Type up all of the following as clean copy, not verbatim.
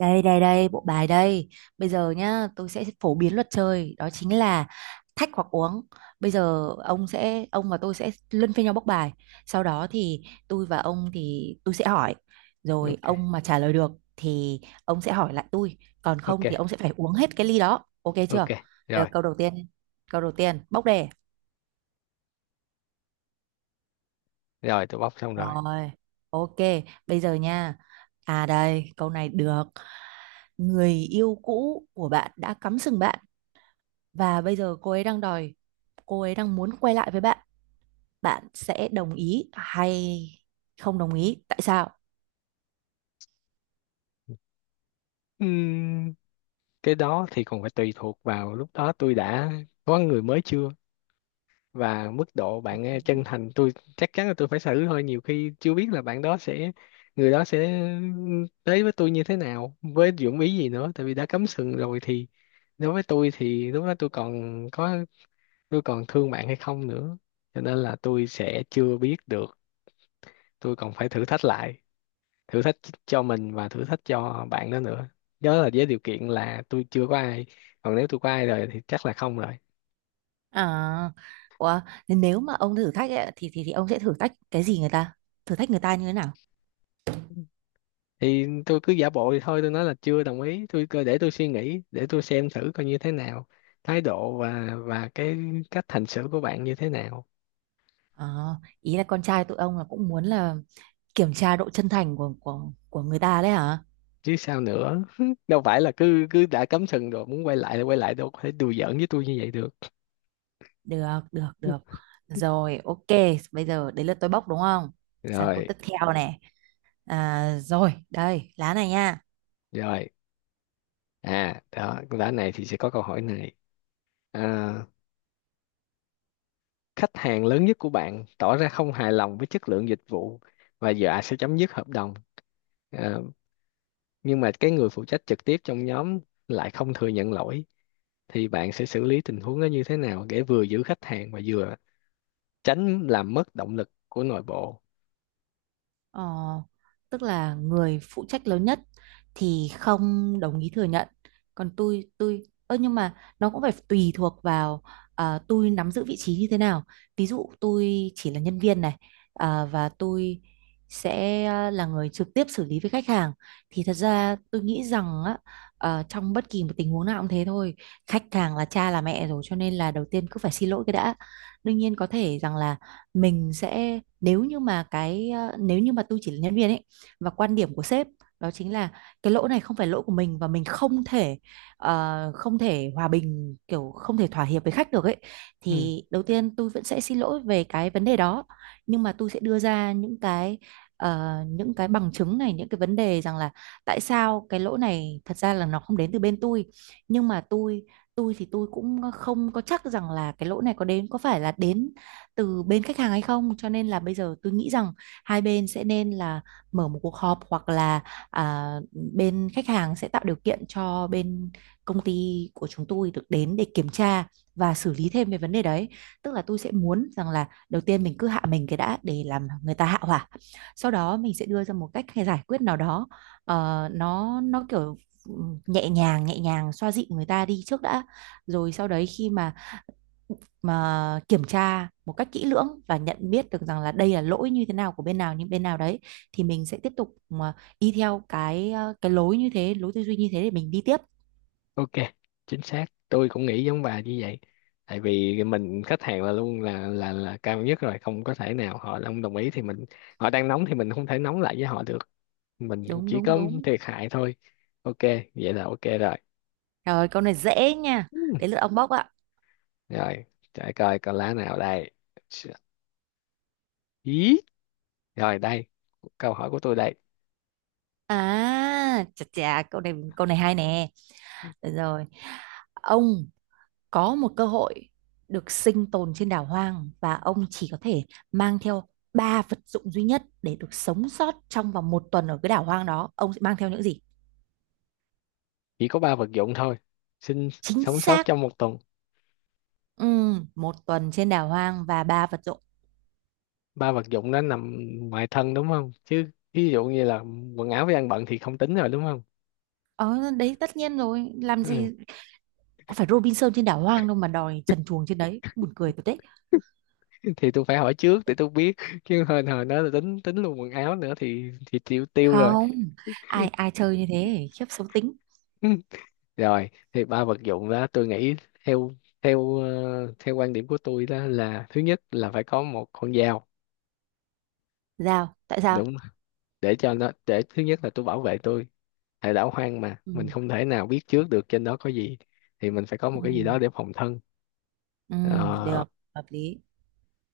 Đây đây đây, bộ bài đây. Bây giờ nhá, tôi sẽ phổ biến luật chơi, đó chính là thách hoặc uống. Bây giờ ông và tôi sẽ luân phiên nhau bốc bài. Sau đó thì tôi và ông thì tôi sẽ hỏi. Rồi Ok ông mà trả lời được thì ông sẽ hỏi lại tôi, còn ok không thì ông sẽ phải uống hết cái ly đó. Ok ok chưa? Bây giờ rồi câu đầu tiên. Câu đầu tiên, bốc đề. rồi tôi bóc xong rồi. Rồi, ok, bây giờ nha. À đây, câu này được. Người yêu cũ của bạn đã cắm sừng bạn và bây giờ cô ấy đang muốn quay lại với bạn, bạn sẽ đồng ý hay không đồng ý, tại sao? Ừm, cái đó thì còn phải tùy thuộc vào lúc đó tôi đã có người mới chưa, và mức độ bạn ấy chân thành. Tôi chắc chắn là tôi phải xử thôi, nhiều khi chưa biết là bạn đó sẽ người đó sẽ tới với tôi như thế nào, với dụng ý gì nữa. Tại vì đã cắm sừng rồi thì đối với tôi thì lúc đó tôi còn có tôi còn thương bạn hay không nữa, cho nên là tôi sẽ chưa biết được. Tôi còn phải thử thách cho mình và thử thách cho bạn đó nữa. Nhớ là với điều kiện là tôi chưa có ai, còn nếu tôi có ai rồi thì chắc là không rồi. À ủa, nếu mà ông thử thách ấy, thì ông sẽ thử thách cái gì người ta, thử thách người ta như thế nào? Thì tôi cứ giả bộ thì thôi tôi nói là chưa đồng ý, tôi cứ để tôi suy nghĩ để tôi xem thử coi như thế nào, thái độ và cái cách hành xử của bạn như thế nào. À, ý là con trai tụi ông là cũng muốn là kiểm tra độ chân thành của người ta đấy hả? Chứ sao nữa? Đâu phải là cứ cứ đã cắm sừng rồi muốn quay lại thì quay lại, đâu có thể đùa giỡn với tôi như vậy được. Được được được, rồi ok, bây giờ đến lượt tôi bốc đúng không, sang câu Rồi. tiếp theo này. À, rồi đây lá này nha. Rồi, à đó đã này thì sẽ có câu hỏi này. à, Khách hàng lớn nhất của bạn tỏ ra không hài lòng với chất lượng dịch vụ và dọa sẽ chấm dứt hợp đồng, Ờ, nhưng mà cái người phụ trách trực tiếp trong nhóm lại không thừa nhận lỗi, thì bạn sẽ xử lý tình huống đó như thế nào để vừa giữ khách hàng và vừa tránh làm mất động lực của nội bộ? Ờ, Tức là người phụ trách lớn nhất thì không đồng ý thừa nhận, còn tôi ơ nhưng mà nó cũng phải tùy thuộc vào à, tôi nắm giữ vị trí như thế nào. Ví dụ tôi chỉ là nhân viên này, à, và tôi sẽ à, là người trực tiếp xử lý với khách hàng thì thật ra tôi nghĩ rằng á, trong bất kỳ một tình huống nào cũng thế thôi, khách hàng là cha là mẹ rồi cho nên là đầu tiên cứ phải xin lỗi cái đã. Đương nhiên có thể rằng là mình sẽ nếu như mà cái nếu như mà tôi chỉ là nhân viên ấy và quan điểm của sếp đó chính là cái lỗi này không phải lỗi của mình và mình không thể không thể hòa bình kiểu không thể thỏa hiệp với khách được ấy, Ừ, thì đầu tiên tôi vẫn sẽ xin lỗi về cái vấn đề đó, nhưng mà tôi sẽ đưa ra những cái bằng chứng này, những cái vấn đề rằng là tại sao cái lỗi này thật ra là nó không đến từ bên tôi, nhưng mà tôi thì tôi cũng không có chắc rằng là cái lỗi này có đến có phải là đến từ bên khách hàng hay không, cho nên là bây giờ tôi nghĩ rằng hai bên sẽ nên là mở một cuộc họp hoặc là à, bên khách hàng sẽ tạo điều kiện cho bên công ty của chúng tôi được đến để kiểm tra và xử lý thêm về vấn đề đấy. Tức là tôi sẽ muốn rằng là đầu tiên mình cứ hạ mình cái đã để làm người ta hạ hỏa, sau đó mình sẽ đưa ra một cách hay giải quyết nào đó, nó kiểu ừ, nhẹ nhàng xoa dịu người ta đi trước đã, rồi sau đấy khi mà kiểm tra một cách kỹ lưỡng và nhận biết được rằng là đây là lỗi như thế nào của bên nào, những bên nào đấy thì mình sẽ tiếp tục mà đi theo cái lối tư duy như thế để mình đi tiếp. ok, chính xác, tôi cũng nghĩ giống bà như vậy. Tại vì mình khách hàng là luôn là là cao nhất rồi, không có thể nào họ không đồng ý thì mình, họ đang nóng thì mình không thể nóng lại với họ được, mình Đúng chỉ đúng có đúng, thiệt hại thôi. OK, vậy là ok rồi. rồi câu này dễ nha, Ừ. đến lượt ông bóc ạ. Rồi, để coi con lá nào đây. Ý, rồi đây, câu hỏi của tôi đây. À chà chà, câu này hay nè. Được rồi, ông có một cơ hội được sinh tồn trên đảo hoang và ông chỉ có thể mang theo ba vật dụng duy nhất để được sống sót trong vòng một tuần ở cái đảo hoang đó, ông sẽ mang theo những gì? Chỉ có ba vật dụng thôi? Xin. Chính Sống sót xác. trong một tuần. Một tuần trên đảo hoang và ba vật dụng. Ba vật dụng đó nằm ngoài thân đúng không? Chứ ví dụ như là quần áo với ăn bận thì không tính rồi đúng không? Ờ đấy tất nhiên rồi, làm Ừ. gì có phải Robinson trên đảo hoang đâu mà đòi trần truồng trên đấy, buồn cười thật đấy. Thì tôi phải hỏi trước để tôi biết, chứ hồi hồi đó là tính tính luôn quần áo nữa thì tiêu tiêu rồi. Không, ai ai chơi như thế, khiếp xấu tính. Ừ, rồi thì ba vật dụng đó tôi nghĩ, theo theo ờ, theo quan điểm của tôi đó là, thứ nhất là phải có một con dao, Tại đúng sao? không? Để cho nó, để thứ nhất là tôi bảo vệ tôi, tại đảo hoang mà Ừ mình không thể nào biết trước được trên đó có gì, thì mình phải có ừ một cái gì đó để phòng thân. ừ, Ờ, được, hợp lý.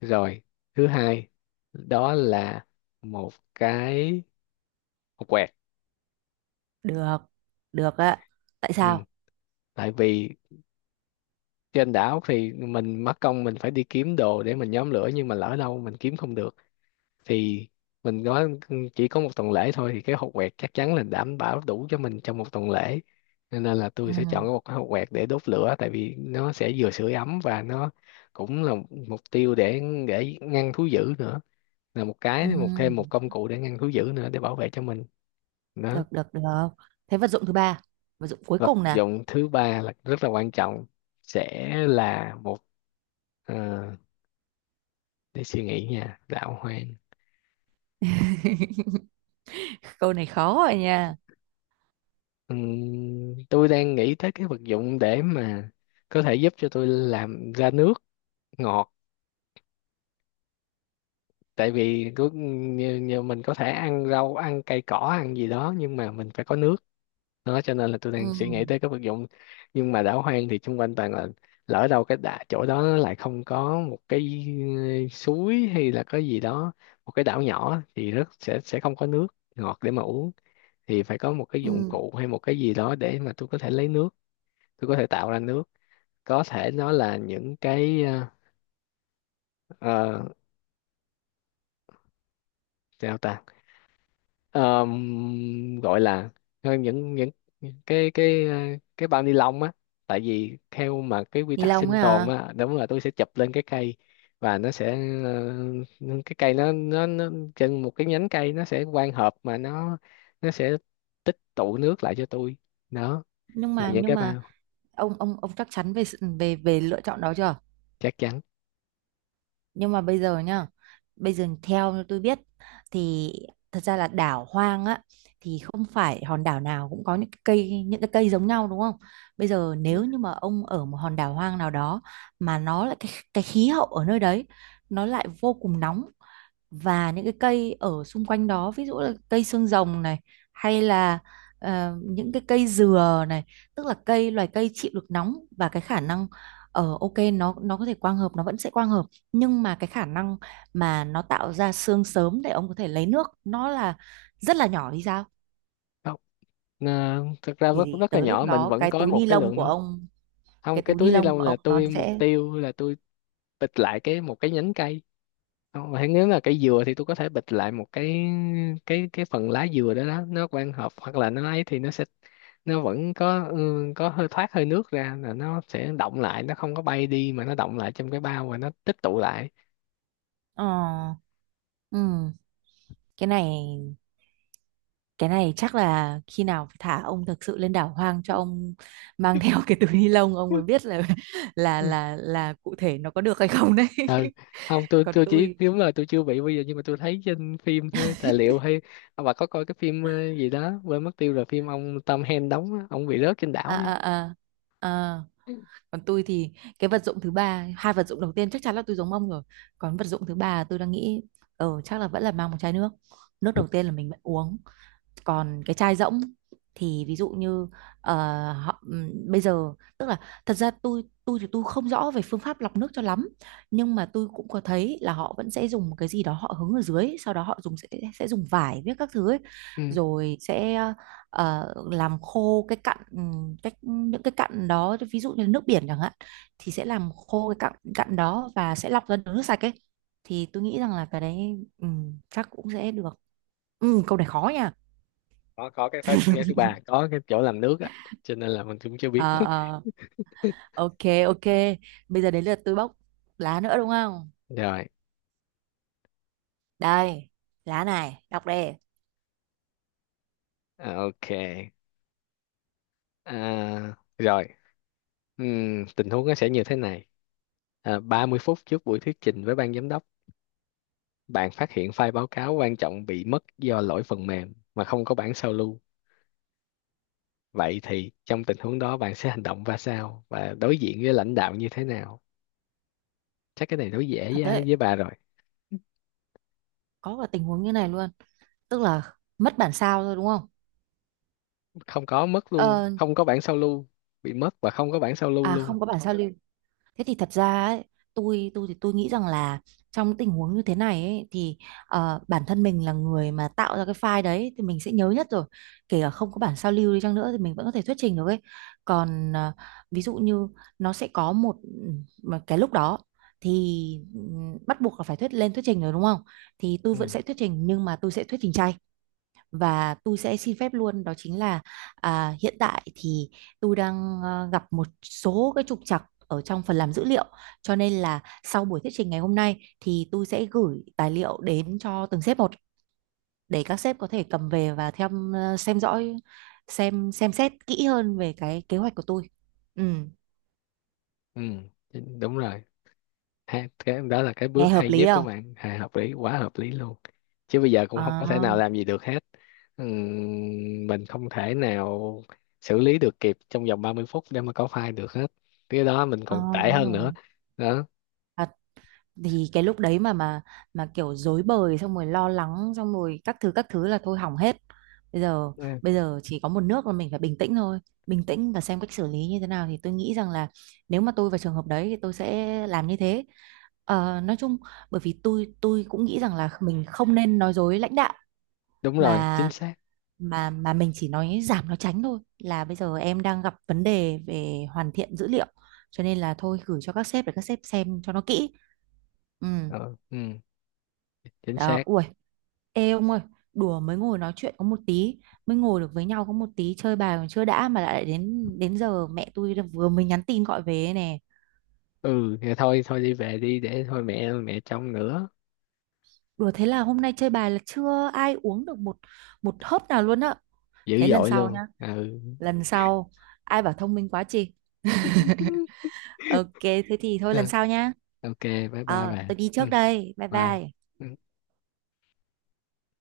rồi thứ hai đó là một cái, một quẹt. Được được ạ, tại Ừ. sao? Tại vì trên đảo thì mình mất công mình phải đi kiếm đồ để mình nhóm lửa, nhưng mà lỡ đâu mình kiếm không được, thì mình nói chỉ có một tuần lễ thôi thì cái hột quẹt chắc chắn là đảm bảo đủ cho mình trong một tuần lễ. Nên là tôi sẽ Ừ chọn một cái hột quẹt để đốt lửa, tại vì nó sẽ vừa sưởi ấm và nó cũng là mục tiêu để ngăn thú dữ nữa, là một ừ, cái, một thêm một công cụ để ngăn thú dữ nữa để bảo vệ cho mình. Đó. được được được, thế vật dụng thứ ba, vật dụng cuối Vật cùng nè. dụng thứ ba là rất là quan trọng, sẽ là một, ờ, để suy nghĩ nha, đạo hoang. Câu này khó rồi nha. Tôi đang nghĩ tới cái vật dụng để mà có thể giúp cho tôi làm ra nước ngọt, tại vì cứ như, như mình có thể ăn rau ăn cây cỏ ăn gì đó, nhưng mà mình phải có nước. Đó, cho nên là tôi Ừ đang suy nghĩ tới cái vật dụng. Nhưng mà đảo hoang thì xung quanh toàn là, lỡ đâu cái đà, chỗ đó nó lại không có một cái, suối hay là cái gì đó. Một cái đảo nhỏ thì rất sẽ không có nước ngọt để mà uống. Thì phải có một cái dụng ừ, cụ hay một cái gì đó để mà tôi có thể lấy nước, tôi có thể tạo ra nước. Có thể nó là những cái, ờ, sao ta. Gọi là, ờ, những cái ờ, cái bao ni lông á. Tại vì theo mà cái quy ni tắc lông sinh ấy tồn à? á, đúng là tôi sẽ chụp lên cái cây và nó sẽ, ờ, cái cây nó trên một cái nhánh cây, nó sẽ quang hợp mà nó sẽ tích tụ nước lại cho tôi. Đó, là những Nhưng cái mà bao. Ông chắc chắn về về về lựa chọn đó chưa? Chắc chắn. Nhưng mà bây giờ nhá, bây giờ theo như tôi biết thì thật ra là đảo hoang á, thì không phải hòn đảo nào cũng có những cái cây giống nhau đúng không? Bây giờ nếu như mà ông ở một hòn đảo hoang nào đó mà nó lại cái khí hậu ở nơi đấy nó lại vô cùng nóng, và những cái cây ở xung quanh đó ví dụ là cây xương rồng này, hay là những cái cây dừa này, tức là loài cây chịu được nóng, và cái khả năng ở ok nó có thể quang hợp, nó vẫn sẽ quang hợp, nhưng mà cái khả năng mà nó tạo ra xương sớm để ông có thể lấy nước nó là rất là nhỏ thì sao? Không, ờ, thực ra rất Thì rất là tới lúc nhỏ mình đó vẫn cái có túi một ni cái lông lượng của nước. ông, cái Không, cái túi ni túi ni lông lông của là ông nó tôi, mục sẽ tiêu là tôi bịch lại cái một cái nhánh cây. Không, mà nếu là cây dừa thì tôi có thể bịch lại một cái, cái phần lá dừa đó, đó nó quang hợp hoặc là nó ấy thì nó sẽ, nó vẫn có ừ, có hơi thoát hơi nước ra là nó sẽ động lại, nó không có bay đi mà nó động lại trong cái bao và nó tích tụ lại. ờ, ừ, cái này. Cái này chắc là khi nào phải thả ông thực sự lên đảo hoang cho ông mang theo cái túi ni lông ông mới biết là Ừ. Là cụ thể nó có được hay không đấy. Ừ. Không tôi Còn chỉ tôi, đúng là tôi chưa bị bây giờ, nhưng mà tôi thấy trên phim thôi, tài liệu hay. À, bà có coi cái phim gì đó quên mất tiêu rồi, phim ông Tom Hanks đóng á, ông bị rớt trên đảo à đó. à à à, còn tôi thì cái vật dụng thứ ba, hai vật dụng đầu tiên chắc chắn là tôi giống ông rồi. Còn vật dụng thứ ba tôi đang nghĩ chắc là vẫn là mang một chai nước. Nước đầu tiên là mình vẫn uống, còn cái chai rỗng thì ví dụ như ờ, bây giờ tức là thật ra tôi thì tôi không rõ về phương pháp lọc nước cho lắm, nhưng mà tôi cũng có thấy là họ vẫn sẽ dùng một cái gì đó họ hứng ở dưới, sau đó họ dùng sẽ dùng vải với các thứ ấy, Ừ. rồi sẽ làm khô cái cặn những cái cặn đó ví dụ như nước biển chẳng hạn, thì sẽ làm khô cái cặn cặn đó và sẽ lọc ra được nước sạch ấy, thì tôi nghĩ rằng là cái đấy chắc cũng sẽ được. Câu này khó nha. Có cái phá, cái thứ ba có cái chỗ làm nước á, cho nên là mình cũng chưa biết. Ờ, ờ. Ok, ok, bây giờ đến lượt tôi bóc lá nữa đúng không, Rồi. đây lá này đọc đi. À, ok. À, rồi. Tình huống nó sẽ như thế này: 30 phút trước buổi thuyết trình với ban giám đốc, bạn phát hiện file báo cáo quan trọng bị mất do lỗi phần mềm mà không có bản sao lưu, vậy thì trong tình huống đó bạn sẽ hành động ra sao và đối diện với lãnh đạo như thế nào? Chắc cái này đối dễ Thật đấy, với bà rồi. có cả tình huống như này luôn, tức là mất bản sao thôi đúng không? Không có mất luôn ờ, không có bản sao lưu. Bị mất và không có bản sao lưu À luôn. không có bản sao lưu. Thế thì thật ra ấy, tôi thì tôi nghĩ rằng là trong những tình huống như thế này ấy, thì bản thân mình là người mà tạo ra cái file đấy thì mình sẽ nhớ nhất rồi. Kể cả không có bản sao lưu đi chăng nữa thì mình vẫn có thể thuyết trình được ấy. Còn ví dụ như nó sẽ có một một cái lúc đó thì ừ, bắt buộc là phải thuyết trình rồi đúng không? Thì tôi vẫn sẽ thuyết trình, nhưng mà tôi sẽ thuyết trình chay và tôi sẽ xin phép luôn, đó chính là à, hiện tại thì tôi đang gặp một số cái trục trặc ở trong phần làm dữ liệu, cho nên là sau buổi thuyết trình ngày hôm nay thì tôi sẽ gửi tài liệu đến cho từng sếp một để các sếp có thể cầm về và theo dõi, xem xét kỹ hơn về cái kế hoạch của tôi. ừ, Ừ, chính- đúng rồi. Ha, cái đó là cái Nghe bước hợp hay lý nhất của không? bạn, à, hợp lý quá, hợp lý luôn. Chứ bây giờ cũng không có thể à, nào làm gì được hết. Ừm, mình không thể nào xử lý được kịp trong vòng 30 phút để mà có file được hết, cái đó mình còn à tệ đúng hơn nữa. rồi. Đó. À, thì cái lúc đấy mà kiểu rối bời xong rồi lo lắng xong rồi các thứ là thôi hỏng hết. bây giờ Ừ, Bây giờ chỉ có một nước là mình phải bình tĩnh thôi, bình tĩnh và xem cách xử lý như thế nào, thì tôi nghĩ rằng là nếu mà tôi vào trường hợp đấy thì tôi sẽ làm như thế. Ờ, nói chung bởi vì tôi cũng nghĩ rằng là mình không nên nói dối lãnh đạo, đúng rồi, chính mà xác. Mình chỉ nói giảm nói tránh thôi, là bây giờ em đang gặp vấn đề về hoàn thiện dữ liệu, cho nên là thôi gửi cho các sếp để các sếp xem cho nó kỹ. Ừ Ờ, ừ, chính đó, xác. ui, ê ông ơi, đùa mới ngồi nói chuyện có một tí, mới ngồi được với nhau có một tí, chơi bài còn chưa đã mà lại đến đến giờ mẹ tôi đã vừa mới nhắn tin gọi về ấy nè. Ừ thì thôi thôi đi về đi, để thôi mẹ mẹ trông nữa. Đùa thế là hôm nay chơi bài là chưa ai uống được một một hớp nào luôn á. Dữ Thế lần dội sau luôn. nhá, Ừ. lần sau ai bảo thông minh quá chị. Ok, thế thì thôi lần Rồi, sau nhá. ok, bye bye bà. Tôi đi Ừ, trước đây. Bye bye. bye. Ừ.